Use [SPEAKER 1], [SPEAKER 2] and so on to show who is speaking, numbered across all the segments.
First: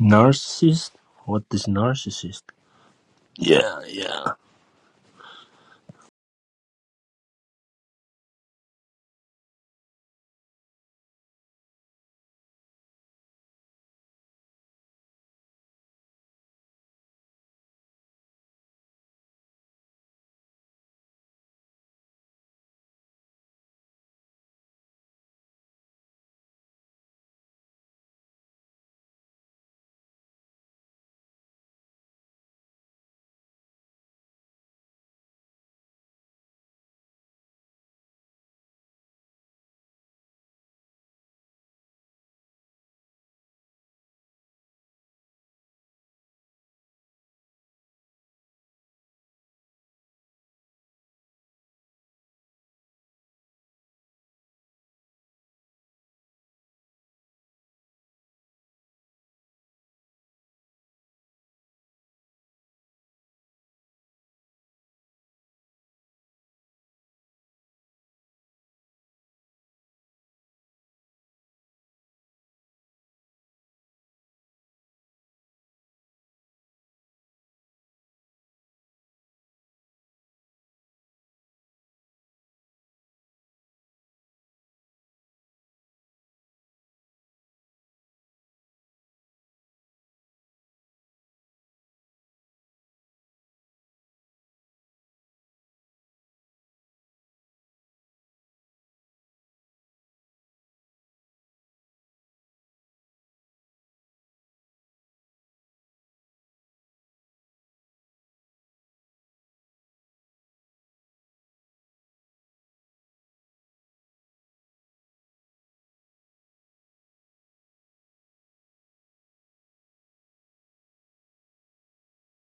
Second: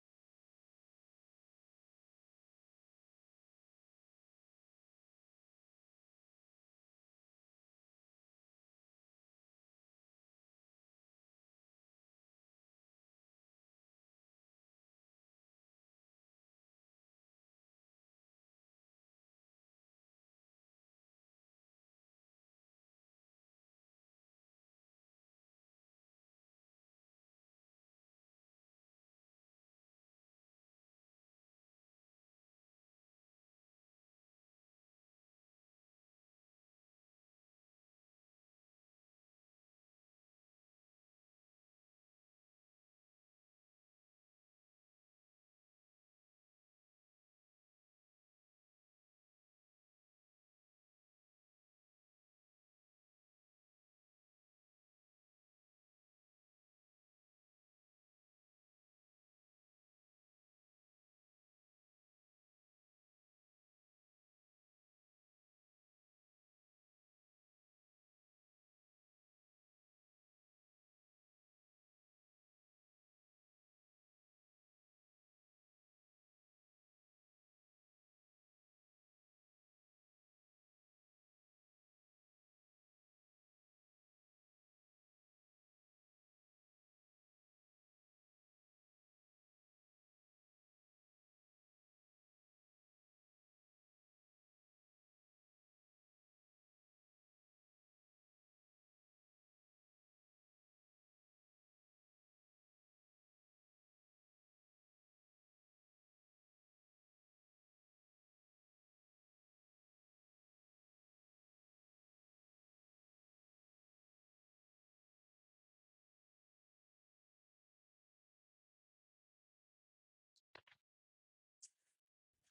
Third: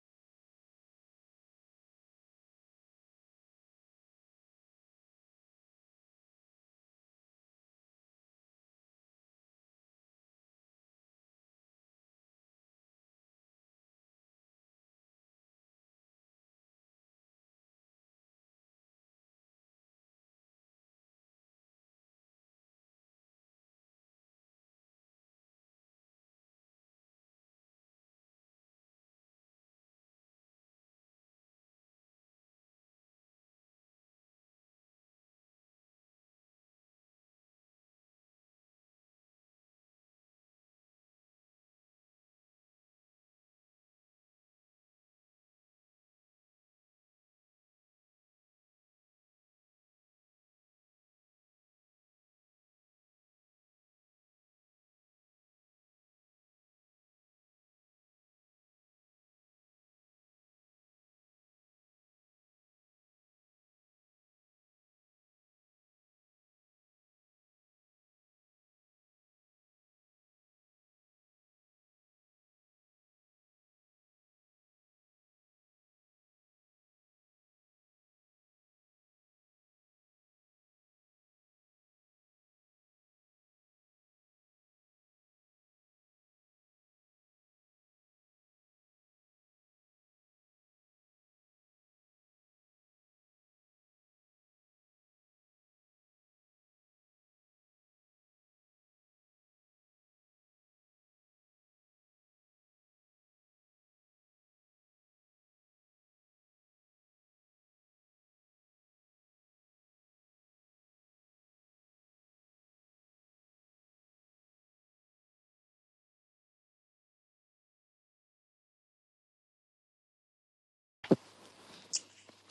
[SPEAKER 1] Narcissist? What is narcissist? Yeah, yeah.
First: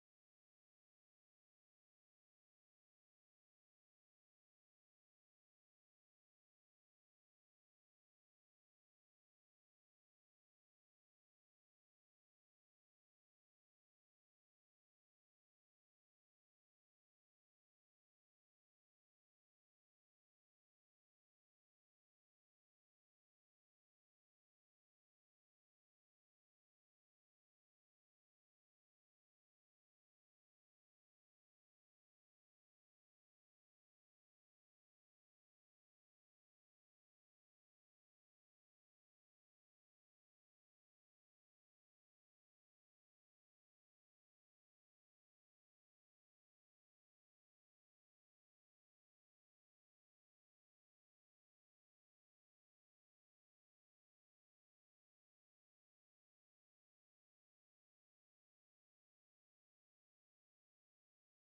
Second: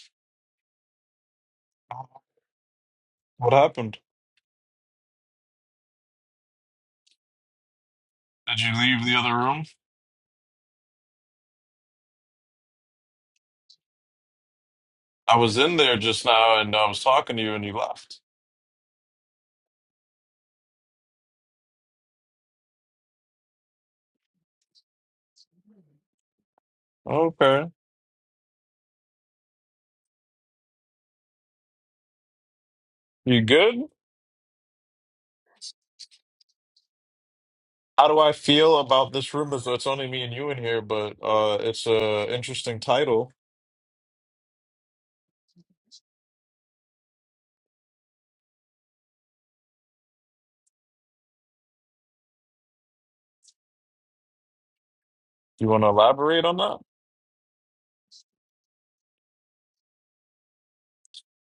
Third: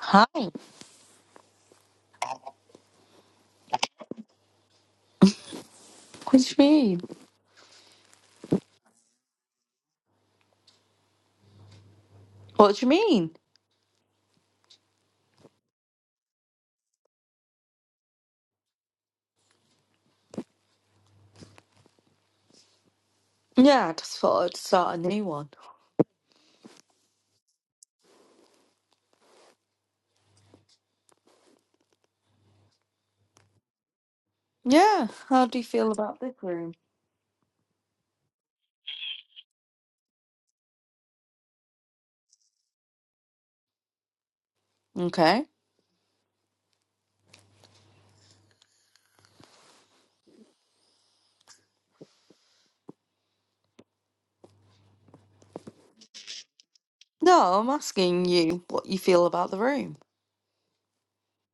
[SPEAKER 2] Hi. What
[SPEAKER 3] What happened?
[SPEAKER 2] do you mean?
[SPEAKER 3] Did you leave the other room?
[SPEAKER 2] What do you mean?
[SPEAKER 3] I was in there just now and I was talking to you and you left.
[SPEAKER 2] Yeah, I just thought I'd start a new one.
[SPEAKER 3] Okay. You good?
[SPEAKER 2] Yeah, how do you feel about this room?
[SPEAKER 3] How do I feel about this room as though it's only me and you in here, but uh it's a interesting title.
[SPEAKER 2] Okay.
[SPEAKER 3] You wanna elaborate on that?
[SPEAKER 2] No, I'm asking you what you feel about the room.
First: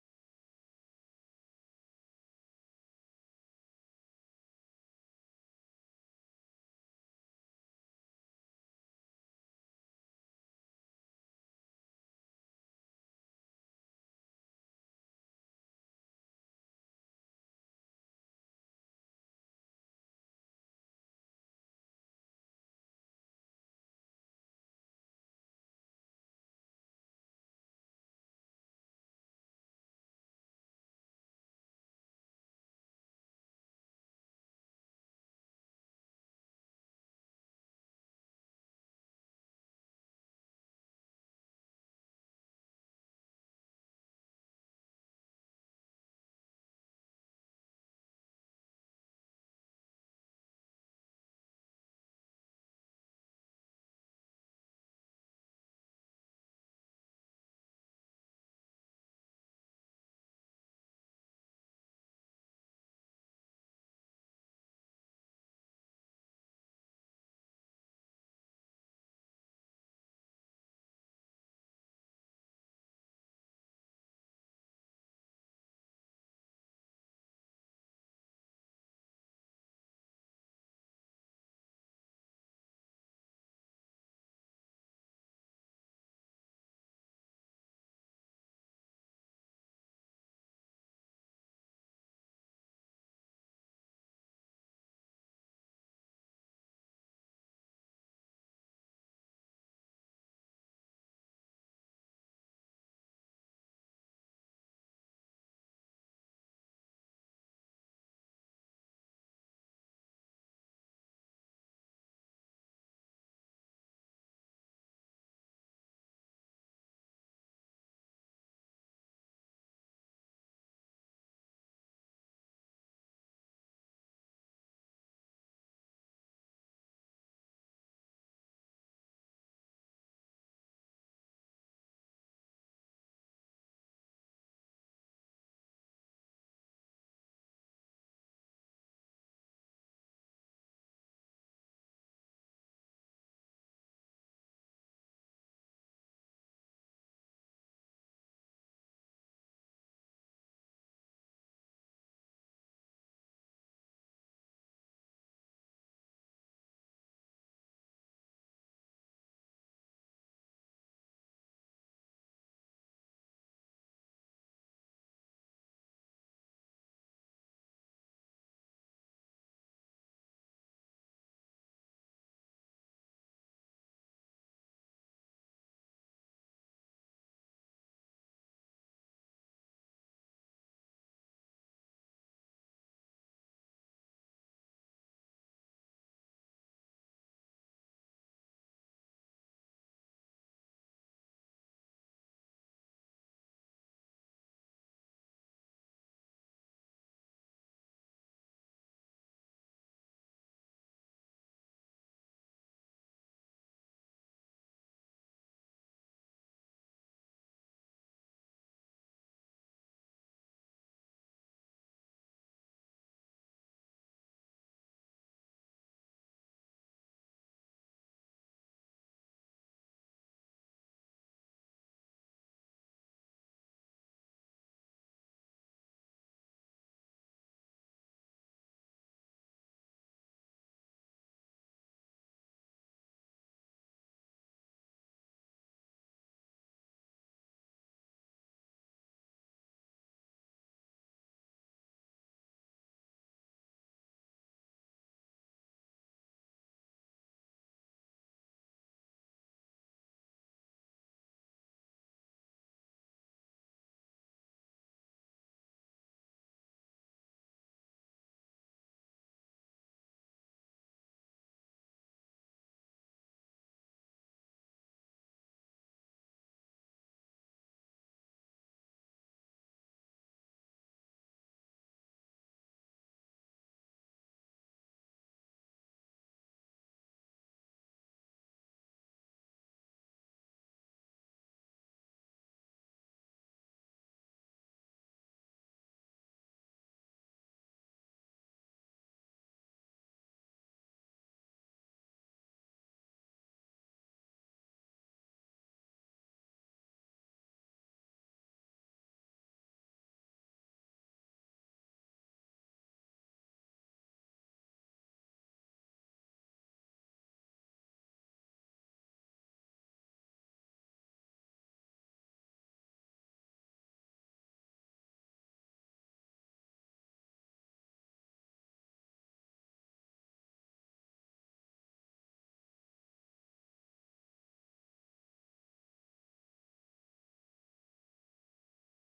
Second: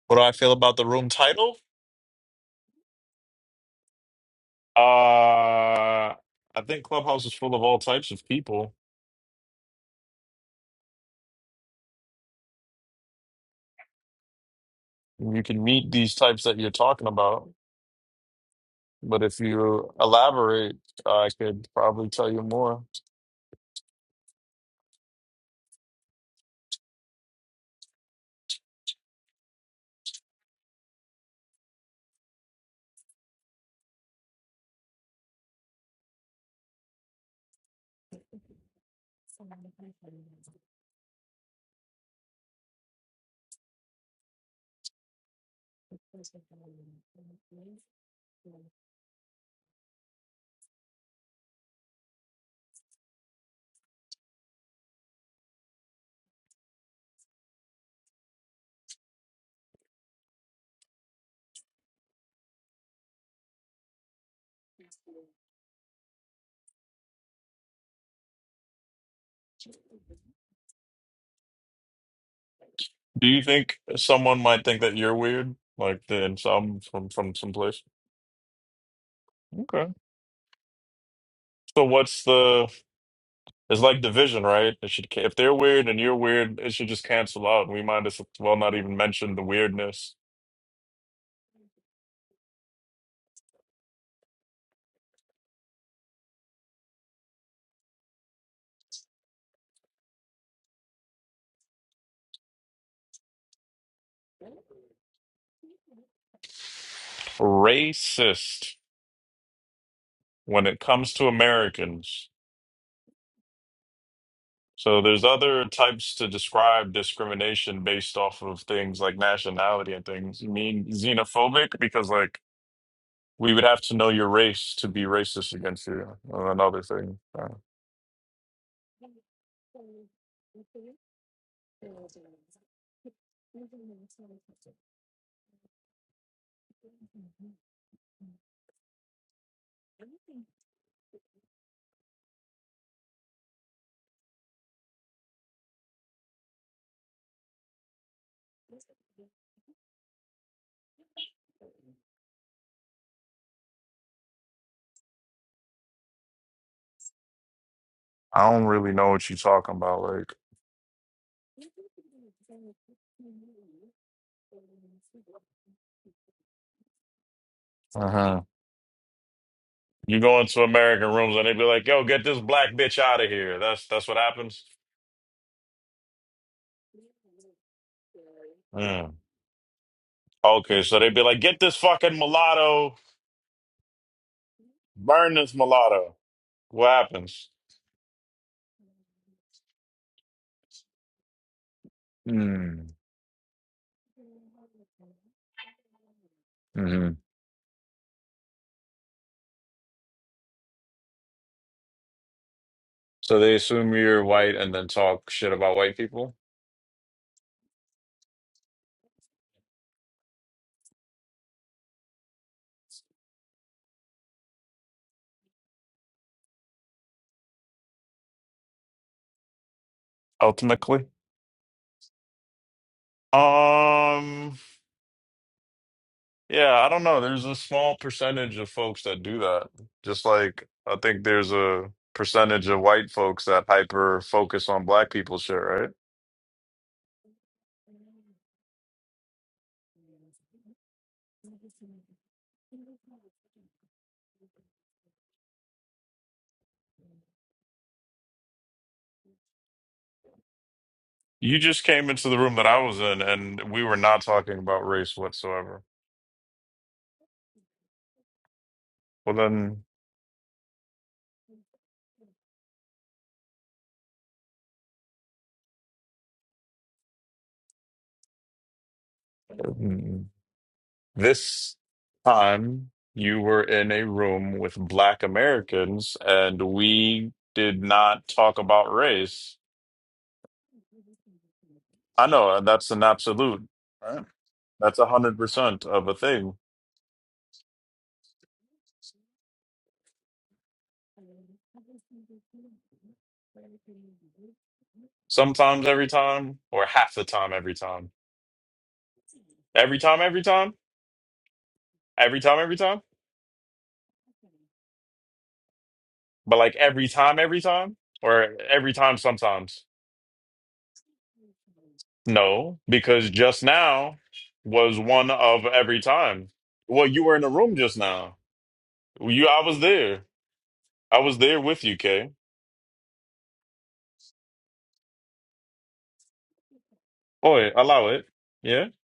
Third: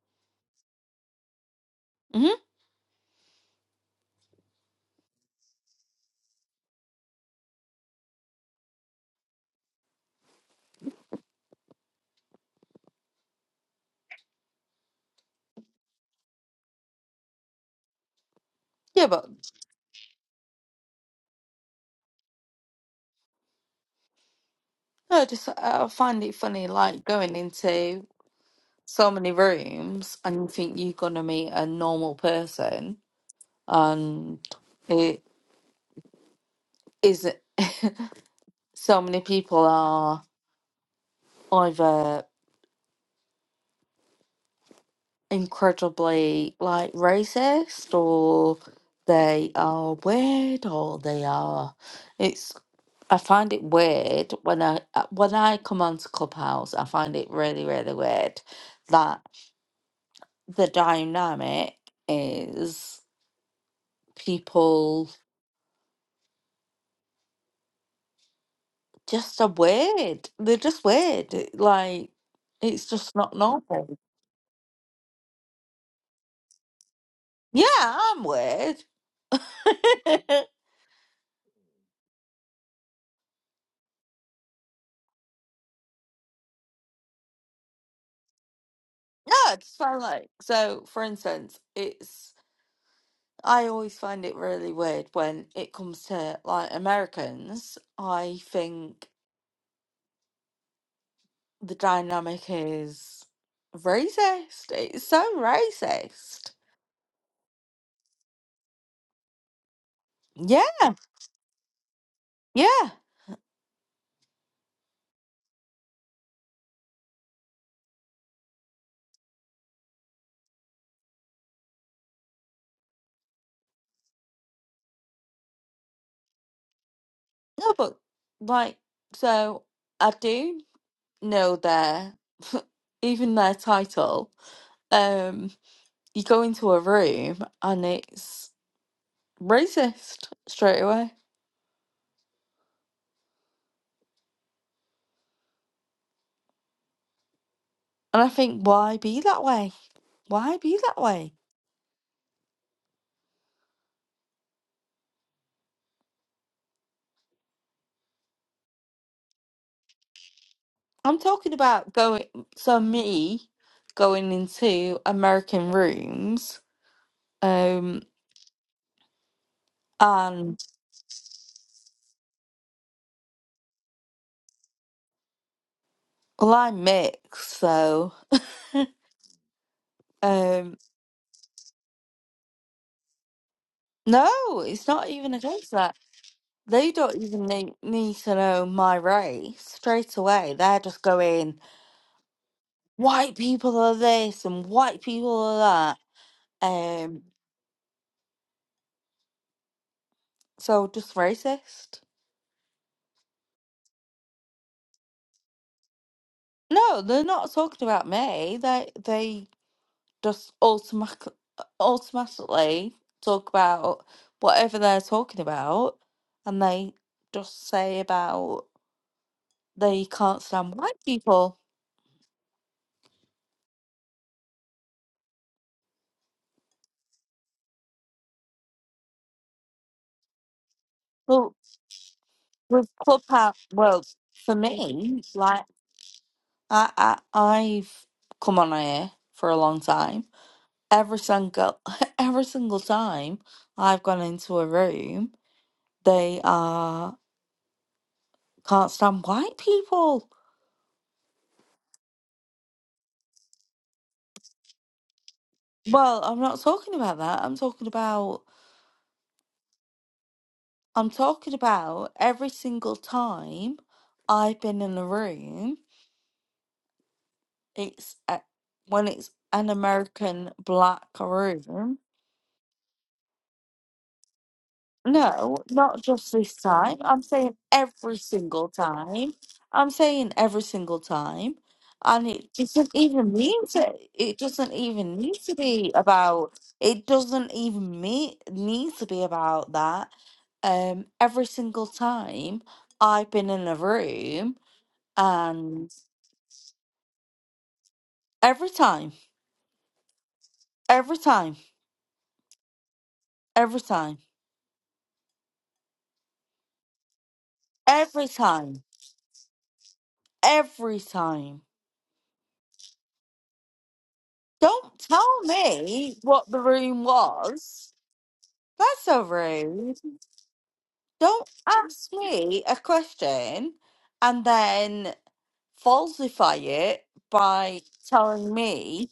[SPEAKER 3] What do I feel about the room title?
[SPEAKER 2] hmm
[SPEAKER 3] Uh I think Clubhouse is full of all types of people. You can meet these types that you're talking about.
[SPEAKER 2] Yeah,
[SPEAKER 3] But
[SPEAKER 2] but
[SPEAKER 3] if you elaborate, I could probably tell you more.
[SPEAKER 2] I just I find it funny, like going into so many rooms and you think you're gonna meet a normal person, and it isn't. so many people are either. incredibly like racist or they are weird or they are it's I find it weird when I uh, when I come onto Clubhouse I find it really really weird that the dynamic is people just are weird they're just weird it- like it's just
[SPEAKER 3] Do
[SPEAKER 2] not
[SPEAKER 3] you think
[SPEAKER 2] normal
[SPEAKER 3] someone might think that you're weird? Like in some from from some
[SPEAKER 2] yeah
[SPEAKER 3] place?
[SPEAKER 2] I'm weird
[SPEAKER 3] Okay.
[SPEAKER 2] no
[SPEAKER 3] So what's the? It's like division, right? It should ca- if they're weird and you're weird, it should just cancel out, and we might as well not even mention the
[SPEAKER 2] it's fine
[SPEAKER 3] weirdness.
[SPEAKER 2] like so for instance it's I always find it really weird when it comes to like Americans. I think the dynamic is racist. It's so racist.
[SPEAKER 3] Racist
[SPEAKER 2] Yeah,
[SPEAKER 3] when it comes to Americans.
[SPEAKER 2] yeah.
[SPEAKER 3] So there's other types to describe discrimination based off of things like nationality and things. You mean xenophobic because like we would have to know your race to be racist against you. uh, Another thing, Uh,
[SPEAKER 2] No, but like, so I do know their even their title. Um, you go into a room and it's racist straight away, and I think why be that way? Why be that way?
[SPEAKER 3] I don't really know what you're talking about. Like,
[SPEAKER 2] I'm talking about going. So me going into American rooms, um,
[SPEAKER 3] uh-huh. you go
[SPEAKER 2] and
[SPEAKER 3] into American rooms and they be like, "Yo, get this black bitch out of here." That's that's what happens.
[SPEAKER 2] well, I mix, so
[SPEAKER 3] Mm.
[SPEAKER 2] um,
[SPEAKER 3] Okay, so they'd be like, "Get this fucking mulatto,
[SPEAKER 2] no, it's not even
[SPEAKER 3] burn this
[SPEAKER 2] against that.
[SPEAKER 3] mulatto." What
[SPEAKER 2] They don't even
[SPEAKER 3] happens?
[SPEAKER 2] need, need to know my race straight away. They're just going,
[SPEAKER 3] Mm.
[SPEAKER 2] white people are this and white people are that.
[SPEAKER 3] hmm
[SPEAKER 2] Um, so just racist.
[SPEAKER 3] So they assume you're white and then talk shit about white people.
[SPEAKER 2] No, they're not talking about me. They they just automatic, automatically talk about whatever they're talking about, and they just say about they can't stand white
[SPEAKER 3] Ultimately,
[SPEAKER 2] people.
[SPEAKER 3] um. Yeah, I don't know. There's a small percentage of folks that do that. Just like I think there's
[SPEAKER 2] Well,
[SPEAKER 3] a percentage of
[SPEAKER 2] with
[SPEAKER 3] white folks that
[SPEAKER 2] Clubhouse, well,
[SPEAKER 3] hyper
[SPEAKER 2] for
[SPEAKER 3] focus on black
[SPEAKER 2] me,
[SPEAKER 3] people shit,
[SPEAKER 2] like
[SPEAKER 3] right?
[SPEAKER 2] I, I, I've come on here for a long time. Every single, every single time I've gone into a room, they are can't stand white people.
[SPEAKER 3] You just came into the room that I was in and we were not talking about race whatsoever.
[SPEAKER 2] Well, I'm not talking about that. I'm talking about
[SPEAKER 3] Well, then
[SPEAKER 2] I'm talking about every single time I've been in a room, it's a, when it's an
[SPEAKER 3] mm,
[SPEAKER 2] American black
[SPEAKER 3] this
[SPEAKER 2] room.
[SPEAKER 3] time you were in a room with black
[SPEAKER 2] No, not
[SPEAKER 3] Americans
[SPEAKER 2] just this
[SPEAKER 3] and
[SPEAKER 2] time. I'm
[SPEAKER 3] we
[SPEAKER 2] saying
[SPEAKER 3] did
[SPEAKER 2] every
[SPEAKER 3] not talk
[SPEAKER 2] single
[SPEAKER 3] about
[SPEAKER 2] time.
[SPEAKER 3] race.
[SPEAKER 2] I'm saying every single time. And
[SPEAKER 3] I
[SPEAKER 2] it
[SPEAKER 3] know and
[SPEAKER 2] doesn't
[SPEAKER 3] that's an
[SPEAKER 2] even mean
[SPEAKER 3] absolute,
[SPEAKER 2] to,
[SPEAKER 3] right?
[SPEAKER 2] it doesn't
[SPEAKER 3] That's a
[SPEAKER 2] even need
[SPEAKER 3] hundred
[SPEAKER 2] to
[SPEAKER 3] percent
[SPEAKER 2] be
[SPEAKER 3] of a thing.
[SPEAKER 2] about, it doesn't even me need to be about that. Um, every single time I've been in a room.
[SPEAKER 3] sometimes
[SPEAKER 2] And
[SPEAKER 3] every time or half the time every time
[SPEAKER 2] every time,
[SPEAKER 3] every time every time
[SPEAKER 2] every time,
[SPEAKER 3] every time every time
[SPEAKER 2] every time,
[SPEAKER 3] but like every time every time
[SPEAKER 2] every
[SPEAKER 3] or
[SPEAKER 2] time,
[SPEAKER 3] every time sometimes
[SPEAKER 2] every time.
[SPEAKER 3] no because just now
[SPEAKER 2] Don't
[SPEAKER 3] was one
[SPEAKER 2] tell
[SPEAKER 3] of every
[SPEAKER 2] me
[SPEAKER 3] time
[SPEAKER 2] what the room
[SPEAKER 3] well you were in the room
[SPEAKER 2] was.
[SPEAKER 3] just now
[SPEAKER 2] That's so
[SPEAKER 3] you i was
[SPEAKER 2] rude.
[SPEAKER 3] there i was
[SPEAKER 2] Don't
[SPEAKER 3] there with you
[SPEAKER 2] ask
[SPEAKER 3] kay
[SPEAKER 2] me a question and then falsify it
[SPEAKER 3] Oi,
[SPEAKER 2] by
[SPEAKER 3] allow it
[SPEAKER 2] telling
[SPEAKER 3] yeah
[SPEAKER 2] me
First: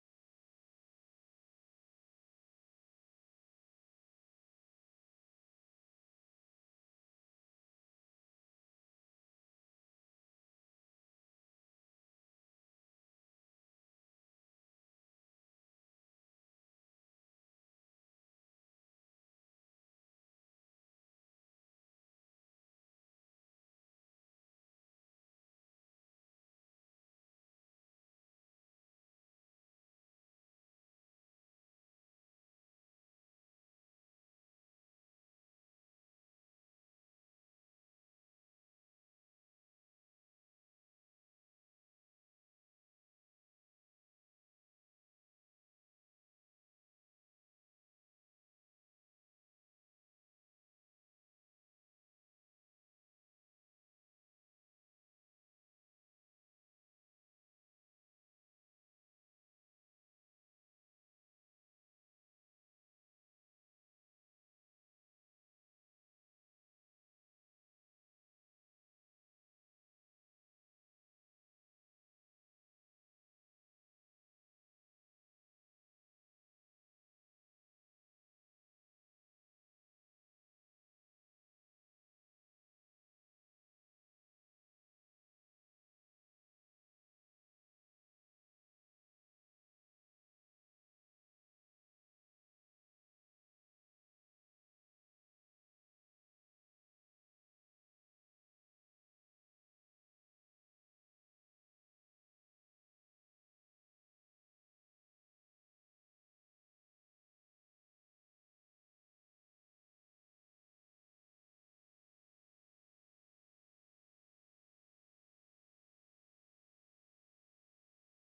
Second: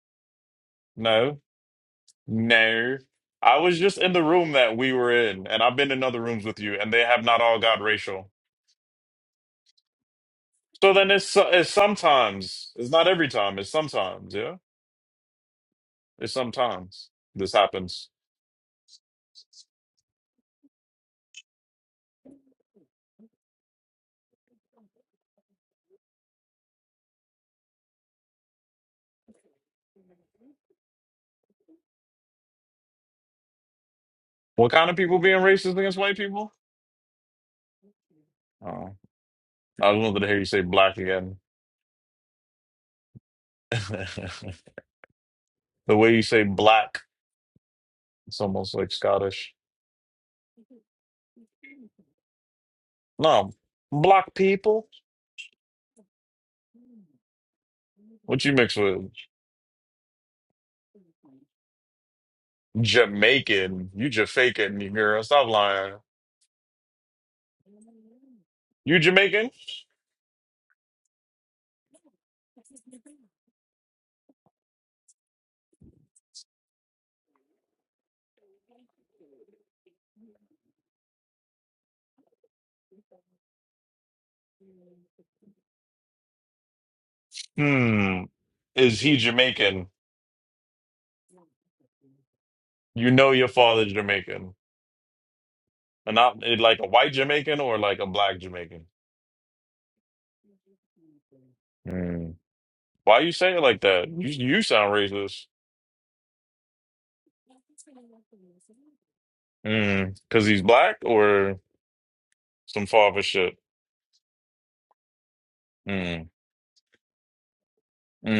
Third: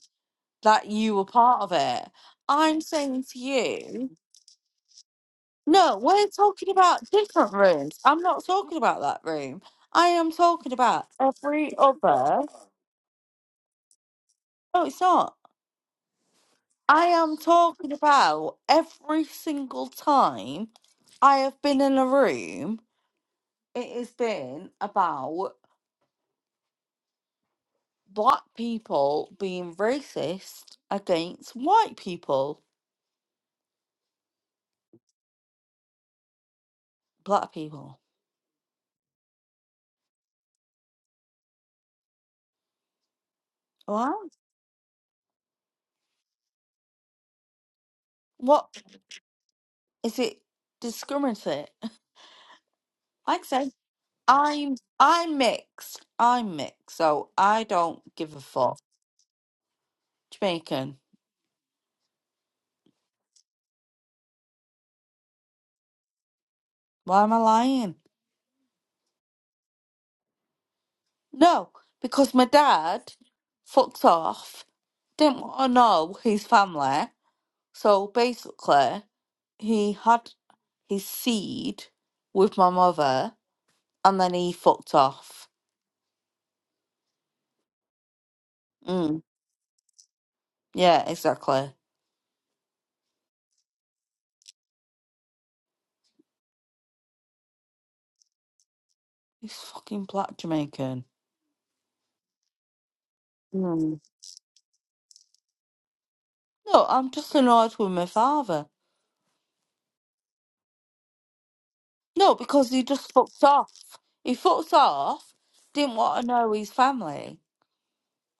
[SPEAKER 2] that you were
[SPEAKER 3] no
[SPEAKER 2] part of it. I'm
[SPEAKER 3] no
[SPEAKER 2] saying to
[SPEAKER 3] i was just
[SPEAKER 2] you.
[SPEAKER 3] in the room that we were in and i've been
[SPEAKER 2] No,
[SPEAKER 3] in other
[SPEAKER 2] we're
[SPEAKER 3] rooms with
[SPEAKER 2] talking
[SPEAKER 3] you and they
[SPEAKER 2] about
[SPEAKER 3] have not
[SPEAKER 2] different
[SPEAKER 3] all got
[SPEAKER 2] rooms. I'm
[SPEAKER 3] racial
[SPEAKER 2] not talking about that room. I am talking
[SPEAKER 3] So
[SPEAKER 2] about
[SPEAKER 3] then it's it's
[SPEAKER 2] every other.
[SPEAKER 3] sometimes. It's not every time. It's sometimes. Yeah,
[SPEAKER 2] No, it's not.
[SPEAKER 3] it's
[SPEAKER 2] I
[SPEAKER 3] sometimes
[SPEAKER 2] am
[SPEAKER 3] this
[SPEAKER 2] talking
[SPEAKER 3] happens.
[SPEAKER 2] about every single time I have been in a room, it has been about black people being racist against white people.
[SPEAKER 3] What kind of people being racist against white people?
[SPEAKER 2] Black people.
[SPEAKER 3] Oh, I wanted to hear you say black again. the
[SPEAKER 2] What?
[SPEAKER 3] way you say black, it's almost
[SPEAKER 2] What
[SPEAKER 3] like Scottish.
[SPEAKER 2] is it discriminate? Like I
[SPEAKER 3] No,
[SPEAKER 2] said,
[SPEAKER 3] black
[SPEAKER 2] I'm
[SPEAKER 3] people.
[SPEAKER 2] I'm mixed. I'm mixed, so I don't give a
[SPEAKER 3] What you mix
[SPEAKER 2] fuck.
[SPEAKER 3] with?
[SPEAKER 2] Jamaican.
[SPEAKER 3] Jamaican. You Jamaican, you girl. Stop lying.
[SPEAKER 2] Why am I lying?
[SPEAKER 3] You Jamaican?
[SPEAKER 2] No, because my dad fucked off. Didn't want to know his family. So basically, he had his seed with my mother, and then he fucked off.
[SPEAKER 3] Hmm. Is he
[SPEAKER 2] Mm.
[SPEAKER 3] Jamaican?
[SPEAKER 2] Yeah, exactly.
[SPEAKER 3] You know your father's Jamaican. And not eh, like a white Jamaican or like a black Jamaican.
[SPEAKER 2] He's fucking black Jamaican.
[SPEAKER 3] Mm. Why you say it like
[SPEAKER 2] Mm.
[SPEAKER 3] that? You you sound racist.
[SPEAKER 2] No, I'm just annoyed with my father.
[SPEAKER 3] Mm. because he's black or
[SPEAKER 2] No, because he
[SPEAKER 3] some
[SPEAKER 2] just
[SPEAKER 3] father
[SPEAKER 2] fucked
[SPEAKER 3] shit.
[SPEAKER 2] off. He fucked off, didn't want to
[SPEAKER 3] Mm.
[SPEAKER 2] know his family.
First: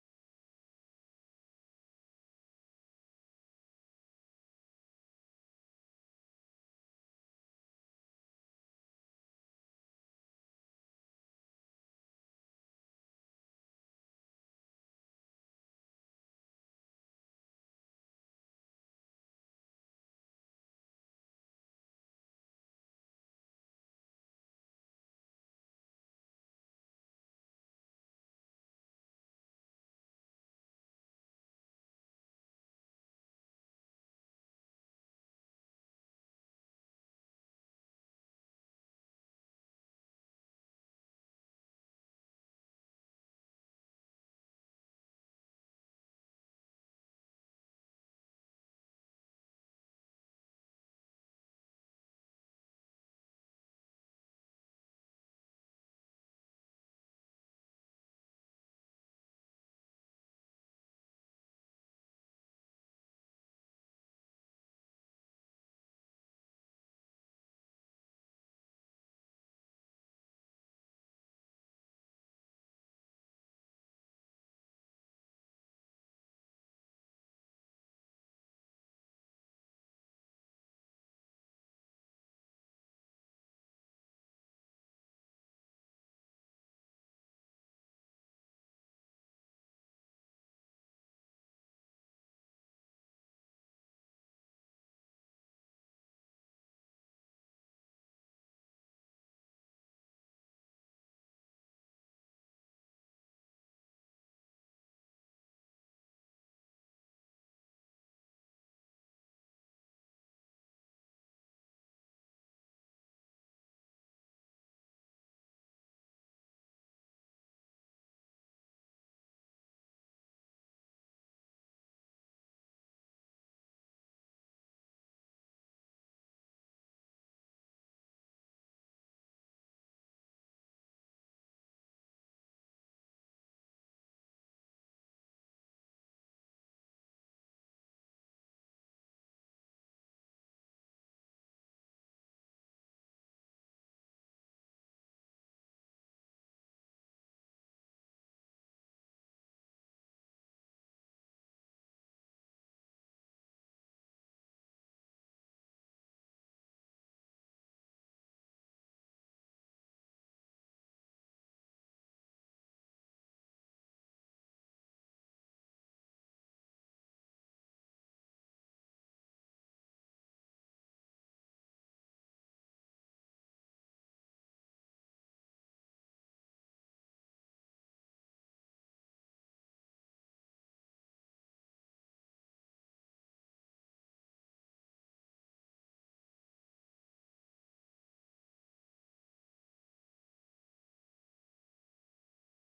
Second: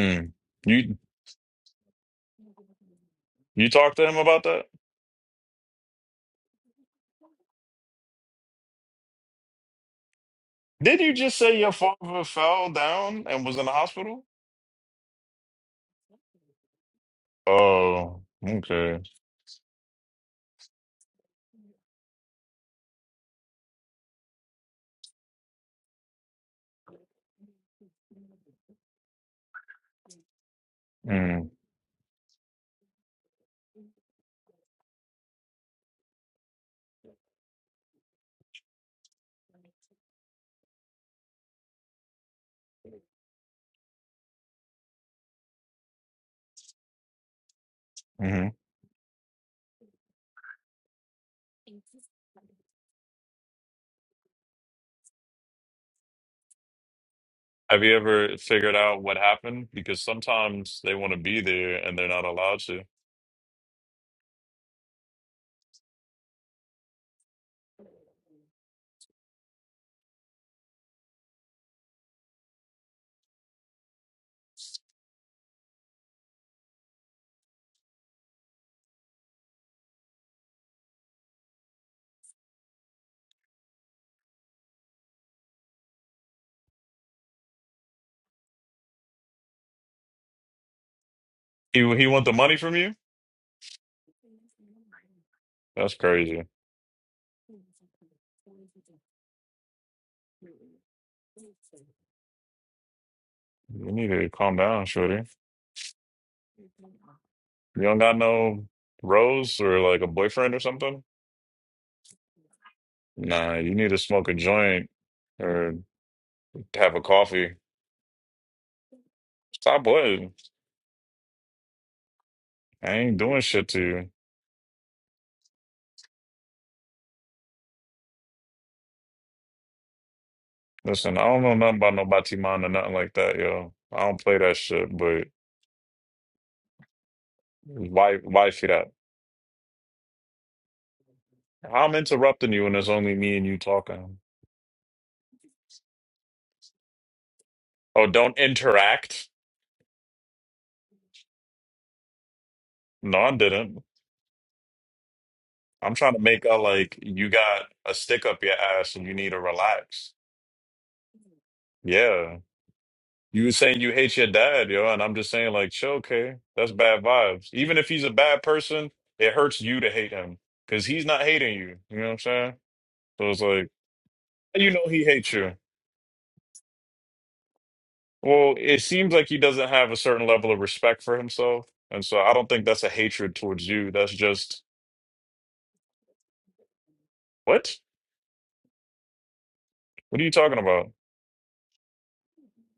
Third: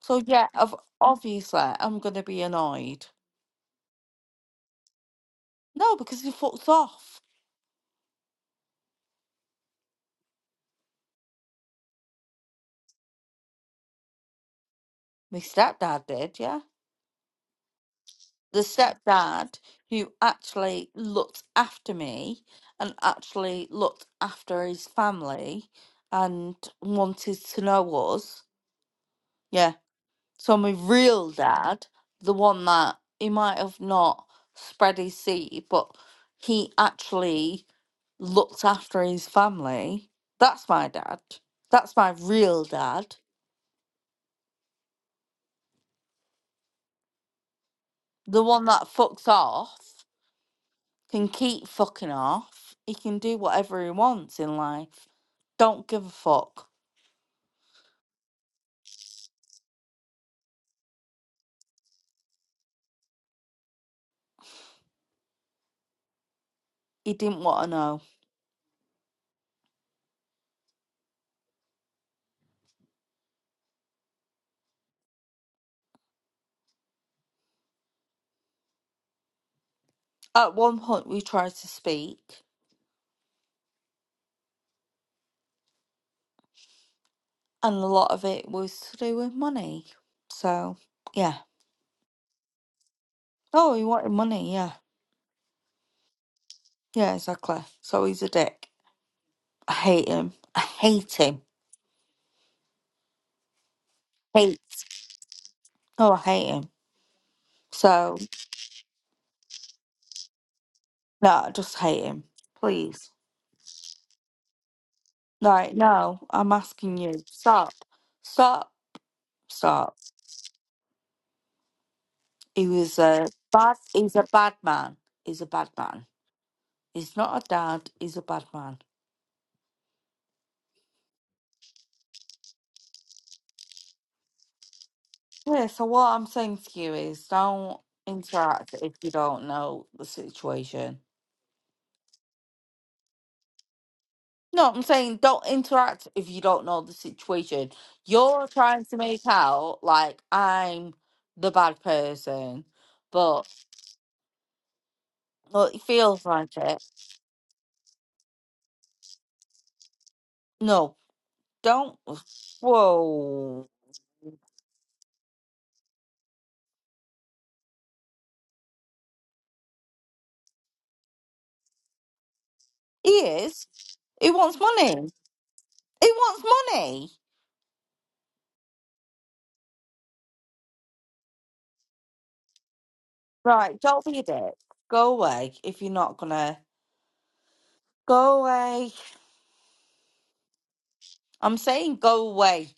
[SPEAKER 2] So, yeah, of,
[SPEAKER 3] You
[SPEAKER 2] obviously, I'm going to be annoyed.
[SPEAKER 3] you talk to him about that?
[SPEAKER 2] No, because he fucked off.
[SPEAKER 3] Did you just say your father fell down and was in the hospital?
[SPEAKER 2] My stepdad did, yeah.
[SPEAKER 3] Oh,
[SPEAKER 2] The
[SPEAKER 3] okay.
[SPEAKER 2] stepdad who actually looked after me and actually looked after his family and wanted to know us. yeah. So my real
[SPEAKER 3] Mm.
[SPEAKER 2] dad, the one that he might have not spread his seed, but he actually looked after his family. That's my dad. That's my real dad. The
[SPEAKER 3] Mm-hmm.
[SPEAKER 2] one that fucks off, can keep fucking off. He can do whatever he wants in life. Don't give a fuck.
[SPEAKER 3] Have you ever figured out what happened? Because sometimes they want to be there and they're not allowed to.
[SPEAKER 2] He didn't want to know. At one point, we tried to speak, and a lot of it was to do with money. So, yeah.
[SPEAKER 3] He he want the money from you?
[SPEAKER 2] Oh, he wanted money, yeah.
[SPEAKER 3] That's crazy.
[SPEAKER 2] Yeah, exactly. So he's a dick. I hate him. I hate him.
[SPEAKER 3] You need to calm
[SPEAKER 2] Hate.
[SPEAKER 3] down, shorty.
[SPEAKER 2] Oh, I hate him.
[SPEAKER 3] You don't got
[SPEAKER 2] So,
[SPEAKER 3] no rose or like a boyfriend or something?
[SPEAKER 2] no, I just hate him. Please.
[SPEAKER 3] Nah, you need to smoke a joint
[SPEAKER 2] Like,
[SPEAKER 3] or
[SPEAKER 2] no, I'm
[SPEAKER 3] have
[SPEAKER 2] asking
[SPEAKER 3] a
[SPEAKER 2] you.
[SPEAKER 3] coffee.
[SPEAKER 2] Stop. Stop.
[SPEAKER 3] Stop
[SPEAKER 2] Stop.
[SPEAKER 3] what?
[SPEAKER 2] He
[SPEAKER 3] I
[SPEAKER 2] was
[SPEAKER 3] ain't
[SPEAKER 2] a
[SPEAKER 3] doing shit
[SPEAKER 2] bad,
[SPEAKER 3] to you.
[SPEAKER 2] he's a bad man. He's a bad man. He's not a dad. He's a bad man.
[SPEAKER 3] Listen, I don't know nothing about no Batiman or nothing like that, yo. I don't play that shit, but
[SPEAKER 2] Yeah, so what I'm saying to you is don't
[SPEAKER 3] why why feed
[SPEAKER 2] interact
[SPEAKER 3] that?
[SPEAKER 2] if you don't know the situation.
[SPEAKER 3] I'm interrupting you and it's only me and you talking.
[SPEAKER 2] No, I'm saying don't interact if you don't know the situation.
[SPEAKER 3] Oh, don't
[SPEAKER 2] You're trying to make
[SPEAKER 3] interact?
[SPEAKER 2] out like I'm the bad person,
[SPEAKER 3] No, I
[SPEAKER 2] but
[SPEAKER 3] didn't.
[SPEAKER 2] well, it
[SPEAKER 3] I'm trying to
[SPEAKER 2] feels
[SPEAKER 3] make
[SPEAKER 2] like
[SPEAKER 3] out
[SPEAKER 2] it.
[SPEAKER 3] like you got a stick up your ass and you need to relax.
[SPEAKER 2] No, don't.
[SPEAKER 3] Yeah. You were
[SPEAKER 2] Whoa.
[SPEAKER 3] saying you hate your dad, yo, and I'm just saying like, chill, okay, that's bad vibes. Even if he's a bad person, it hurts you to hate him because he's not hating you. You know what I'm saying?
[SPEAKER 2] He
[SPEAKER 3] So it's
[SPEAKER 2] is.
[SPEAKER 3] like,
[SPEAKER 2] He wants
[SPEAKER 3] how you know he
[SPEAKER 2] money.
[SPEAKER 3] hates you.
[SPEAKER 2] He wants money.
[SPEAKER 3] Well, it seems like he doesn't have a certain level of respect for himself, and so I don't think that's a hatred towards
[SPEAKER 2] Right,
[SPEAKER 3] you.
[SPEAKER 2] don't
[SPEAKER 3] That's
[SPEAKER 2] be a dick.
[SPEAKER 3] just
[SPEAKER 2] Go away if you're not gonna.
[SPEAKER 3] what?
[SPEAKER 2] Go away.
[SPEAKER 3] What are you talking about?
[SPEAKER 2] I'm saying go away.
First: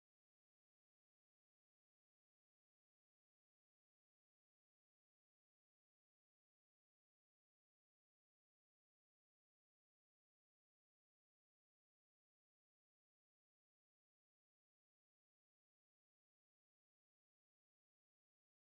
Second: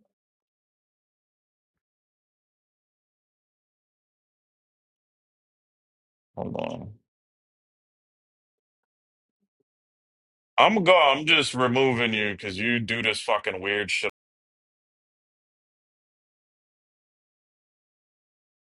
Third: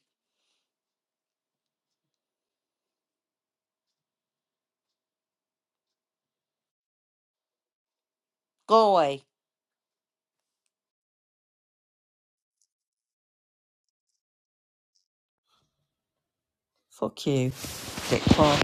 [SPEAKER 3] Hold on.
[SPEAKER 2] Go away.
[SPEAKER 3] I'm go. I'm just removing you because you do this fucking weird shit
[SPEAKER 2] Fuck you, dick